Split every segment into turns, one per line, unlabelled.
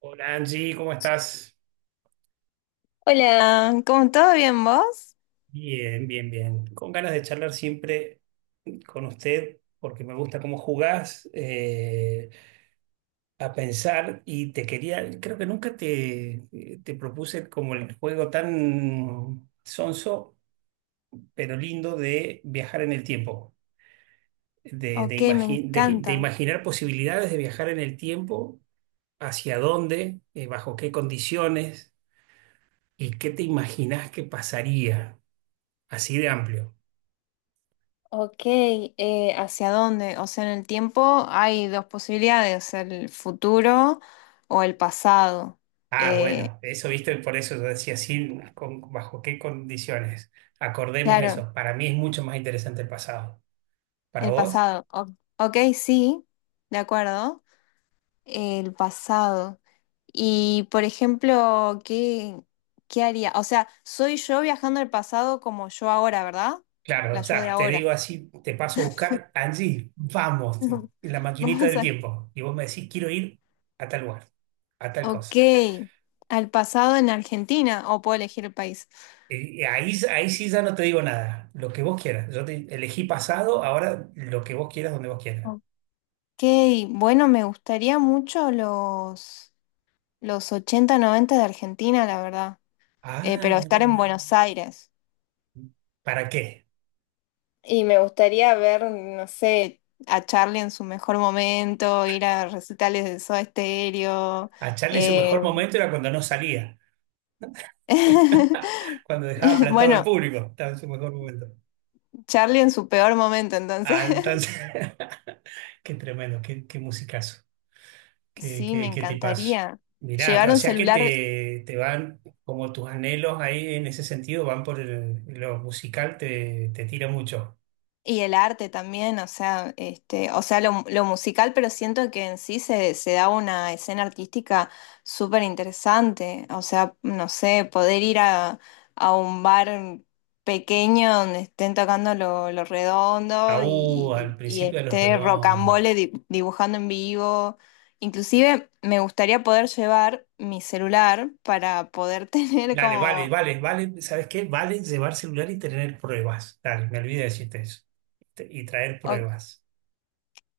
Hola Angie, ¿cómo estás?
Hola, ¿cómo todo bien vos?
Bien, bien, bien. Con ganas de charlar siempre con usted porque me gusta cómo jugás a pensar y te quería, creo que nunca te propuse como el juego tan sonso, pero lindo de viajar en el tiempo, de, de,
Ok, me
imagi- de- de
encanta.
imaginar posibilidades de viajar en el tiempo, hacia dónde, bajo qué condiciones y qué te imaginás que pasaría, así de amplio.
Ok, ¿hacia dónde? O sea, en el tiempo hay dos posibilidades, el futuro o el pasado.
Ah,
Eh,
bueno, eso viste, por eso yo decía, sí, con- bajo qué condiciones. Acordemos
claro,
eso. Para mí es mucho más interesante el pasado. ¿Para
el
vos?
pasado. Ok, sí, de acuerdo. El pasado. Y, por ejemplo, ¿qué haría? O sea, soy yo viajando al pasado como yo ahora, ¿verdad?
Claro,
La
o
yo de
sea, te
ahora.
digo así, te paso a buscar, Angie, vamos, en la maquinita
Vamos
del
a.
tiempo. Y vos me decís, quiero ir a tal lugar, a tal
Ok,
cosa.
al pasado en Argentina, o puedo elegir el país.
Y ahí, ahí sí ya no te digo nada, lo que vos quieras. Yo te elegí pasado, ahora lo que vos quieras, donde vos quieras.
Ok, bueno, me gustaría mucho los 80 90 de Argentina, la verdad.
Ah,
Pero
mira,
estar en
mira.
Buenos Aires.
¿Para qué?
Y me gustaría ver, no sé, a Charlie en su mejor momento, ir a recitales de Soda Stereo.
A Charlie su
eh,
mejor momento era cuando no salía. Cuando dejaba plantado al
Bueno,
público, estaba en su mejor momento.
Charlie en su peor momento, entonces.
Ah, entonces, qué tremendo, qué musicazo,
Sí, me
qué tipazo.
encantaría.
Mirá,
Llevar
o
un
sea que
celular.
te van, como tus anhelos ahí en ese sentido, van por el- lo musical, te tira mucho.
Y el arte también, o sea, este, o sea, lo musical, pero siento que en sí se da una escena artística súper interesante. O sea, no sé, poder ir a un bar pequeño donde estén tocando lo redondo
Aú, al
y
principio de los
esté
redondos.
Rocambole dibujando en vivo. Inclusive me gustaría poder llevar mi celular para poder tener
Dale, vale,
como.
vale, vale, ¿sabes qué? Vale llevar celular y tener pruebas. Dale, me olvidé de decirte eso. Te- Y traer pruebas.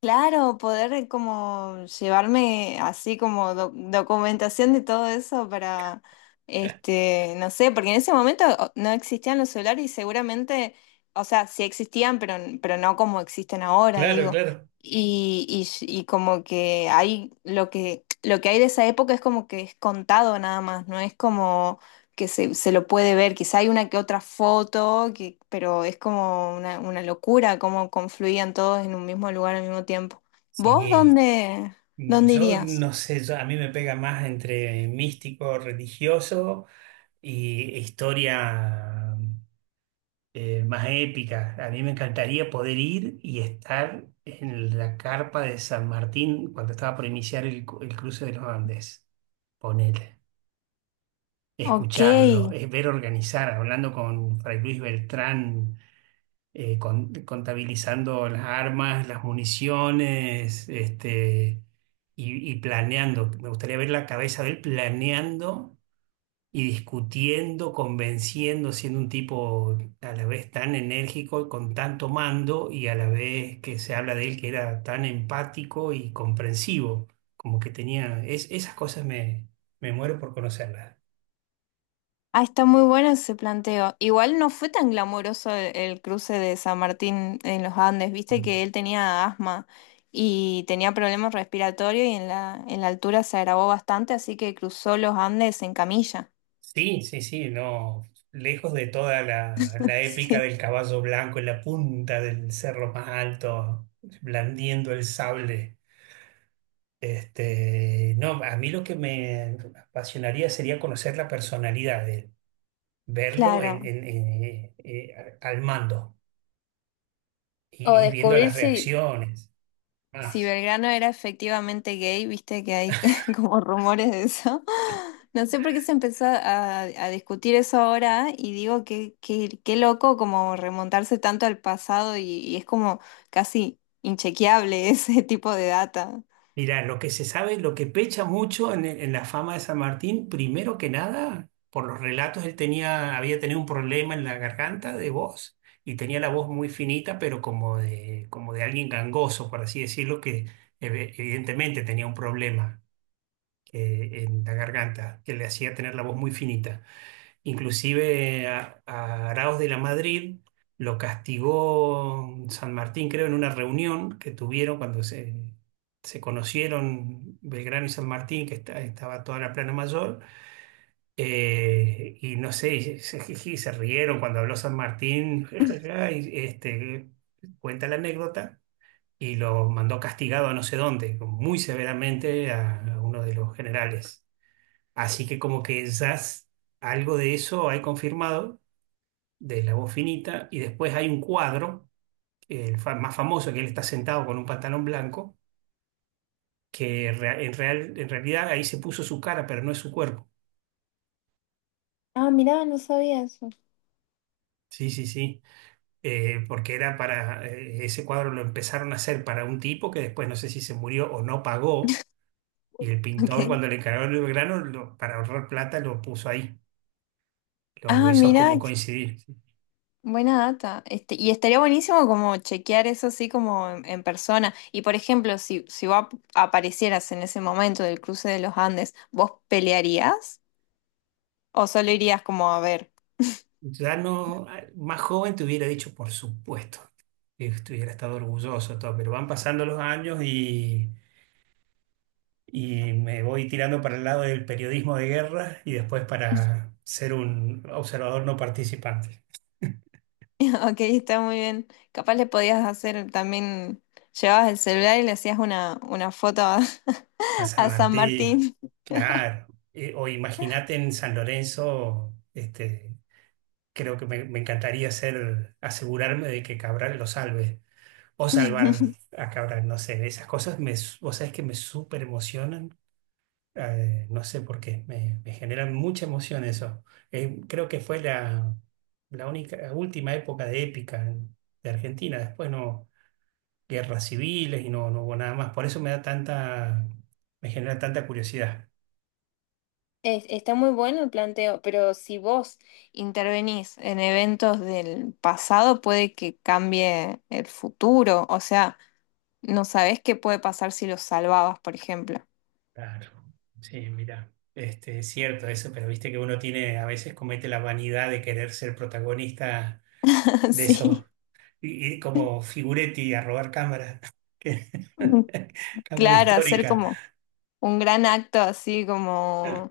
Claro, poder como llevarme así como documentación de todo eso para, este, no sé, porque en ese momento no existían los celulares y seguramente, o sea, sí existían, pero no como existen ahora,
Claro,
digo.
claro.
Y como que hay lo que hay de esa época es como que es contado nada más, no es como que se lo puede ver, quizá hay una que otra foto, pero es como una locura cómo confluían todos en un mismo lugar al mismo tiempo. ¿Vos
Sí,
dónde,
mm,
dónde
yo
irías?
no sé, yo- a mí me pega más entre místico, religioso y historia más épica. A mí me encantaría poder ir y estar en la carpa de San Martín cuando estaba por iniciar el, cu- el cruce de los Andes. Ponele.
Ok.
Escucharlo, ver organizar, hablando con Fray Luis Beltrán con- contabilizando las armas, las municiones, este, y planeando. Me gustaría ver la cabeza de él planeando y discutiendo, convenciendo, siendo un tipo a la vez tan enérgico, con tanto mando, y a la vez que se habla de él que era tan empático y comprensivo, como que tenía, es- esas cosas me, me muero por conocerlas.
Ah, está muy bueno ese planteo. Igual no fue tan glamoroso el cruce de San Martín en los Andes, viste que él tenía asma y tenía problemas respiratorios y en la altura se agravó bastante, así que cruzó los Andes en camilla.
Sí, sí, sí, no. Lejos de toda la épica
Sí,
del caballo blanco en la punta del cerro más alto, blandiendo el sable. Este, no, a mí lo que me apasionaría sería conocer la personalidad de él, verlo en,
claro.
en- en- eh, eh, al mando
O
y viendo
descubrir
las
si
reacciones.
Si
Más.
Belgrano era efectivamente gay, viste que hay como rumores de eso. No sé por qué se empezó a discutir eso ahora y digo que qué loco como remontarse tanto al pasado y es como casi inchequeable ese tipo de data.
Mirá, lo que se sabe, lo que pecha mucho en la fama de San Martín, primero que nada, por los relatos, él tenía, había tenido un problema en la garganta de voz y tenía la voz muy finita, pero como de alguien gangoso, por así decirlo, que ev- evidentemente tenía un problema en la garganta que le hacía tener la voz muy finita. Inclusive a Araoz de la Madrid lo castigó San Martín, creo, en una reunión que tuvieron cuando se conocieron Belgrano y San Martín, que esta- estaba toda la Plana Mayor, y no sé, y se, jiji, se rieron cuando habló San Martín, y este, cuenta la anécdota, y lo mandó castigado a no sé dónde, muy severamente a uno de los generales. Así que como que ya s- algo de eso hay confirmado de la voz finita, y después hay un cuadro, el fa- más famoso, que él está sentado con un pantalón blanco, que rea- en, real- en realidad ahí se puso su cara, pero no es su cuerpo.
Ah, mirá, no sabía eso.
Sí, sí, sí, eh, porque era para, ese cuadro lo empezaron a hacer para un tipo que después no sé si se murió o no pagó, y el pintor
Ok.
cuando le encargaron el grano, lo- para ahorrar plata, lo puso ahí, lo
Ah,
hizo
mira,
como coincidir.
buena data. Este, y estaría buenísimo como chequear eso así como en persona. Y por ejemplo, si vos aparecieras en ese momento del cruce de los Andes, ¿vos pelearías? ¿O solo irías como a ver?
Ya no, más joven te hubiera dicho, por supuesto, que estuviera estado orgulloso, todo, pero van pasando los años y me voy tirando para el lado del periodismo de guerra y después para ser un observador no participante.
Ok, está muy bien. Capaz le podías hacer también, llevabas el celular y le hacías una foto
A San
a San
Martín,
Martín.
claro. O imagínate en San Lorenzo, este, creo que me encantaría ser, asegurarme de que Cabral lo salve o salvar a Cabral, no sé, esas cosas me, s- vos sabés que me súper emocionan no sé por qué, me generan mucha emoción eso. Creo que fue la, la única, la última época de épica en- de Argentina. Después no, guerras civiles y no, no hubo nada más. Por eso me da tanta, me genera tanta curiosidad.
Está muy bueno el planteo, pero si vos intervenís en eventos del pasado, puede que cambie el futuro. O sea, no sabés qué puede pasar si los salvabas, por ejemplo.
Claro, sí, mira, este, es cierto eso, pero viste que uno tiene, a veces comete la vanidad de querer ser protagonista de esos,
Sí,
y- ir como figuretti a robar cámaras que- cámara
claro, hacer
histórica.
como un gran acto así como,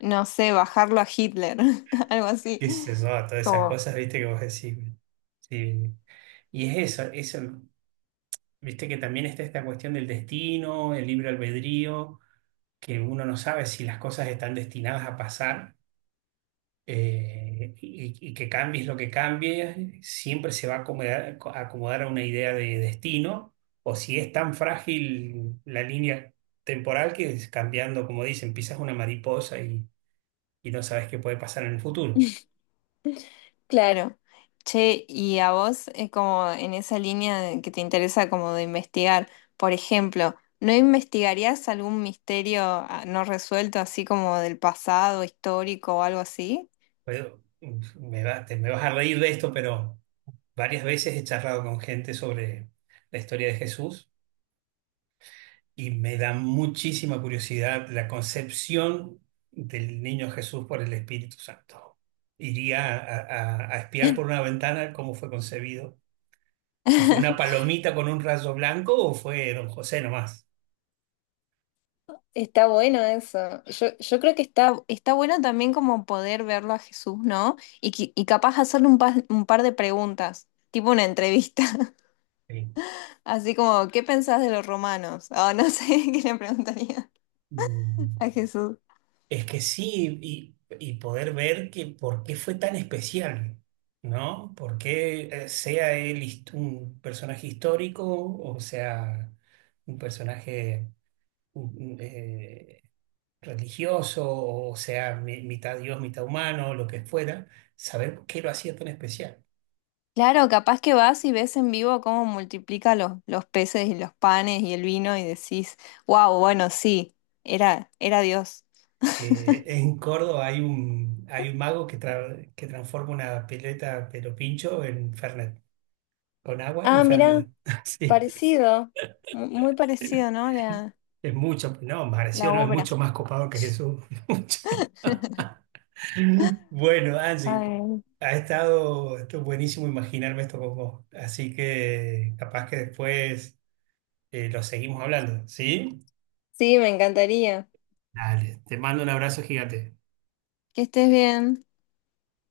no sé, bajarlo a Hitler, algo así,
Qué sé yo, todas esas
como.
cosas, viste, que vos decís. Sí. Y es eso, eso, viste que también está esta cuestión del destino, el libre albedrío, que uno no sabe si las cosas están destinadas a pasar y que cambies lo que cambie, siempre se va a acomodar, a acomodar a una idea de destino, o si es tan frágil la línea temporal que es cambiando, como dicen, pisas una mariposa y no sabes qué puede pasar en el futuro.
Claro. Che, y a vos, como en esa línea que te interesa como de investigar, por ejemplo, ¿no investigarías algún misterio no resuelto, así como del pasado, histórico o algo así?
Pero, mm, me va- te me vas a reír de esto, pero varias veces he charlado con gente sobre la historia de Jesús y me da muchísima curiosidad la concepción del niño Jesús por el Espíritu Santo. Iría a espiar por una ventana cómo fue concebido, si fue una palomita con un rayo blanco o fue don José nomás.
Está bueno eso. Yo creo que está bueno también como poder verlo a Jesús, ¿no? Y capaz hacerle un par de preguntas, tipo una entrevista,
Sí.
así como, ¿qué pensás de los romanos? O no sé, ¿qué le preguntaría
Mm.
a Jesús?
Es que sí, y poder ver que por qué fue tan especial, ¿no? Por qué sea él hist- un personaje histórico o sea un personaje mm, eh, religioso o sea mi- mitad Dios, mitad humano, lo que fuera, saber por qué lo hacía tan especial.
Claro, capaz que vas y ves en vivo cómo multiplica los peces y los panes y el vino y decís, wow, bueno, sí, era Dios.
En Córdoba hay un mago que, tra- que transforma una pileta pero pincho en Fernet, con agua en
Ah, mirá,
Fernet. Sí.
parecido, muy parecido, ¿no? La,
Es mucho, no, Magressio
la
no es
obra.
mucho más copado que Jesús. Mucho. Bueno, Angie,
Ay,
ha estado, esto es buenísimo imaginarme esto con vos. Así que capaz que después lo seguimos hablando, ¿sí?
sí, me encantaría.
Dale, te mando un abrazo gigante.
Que estés bien.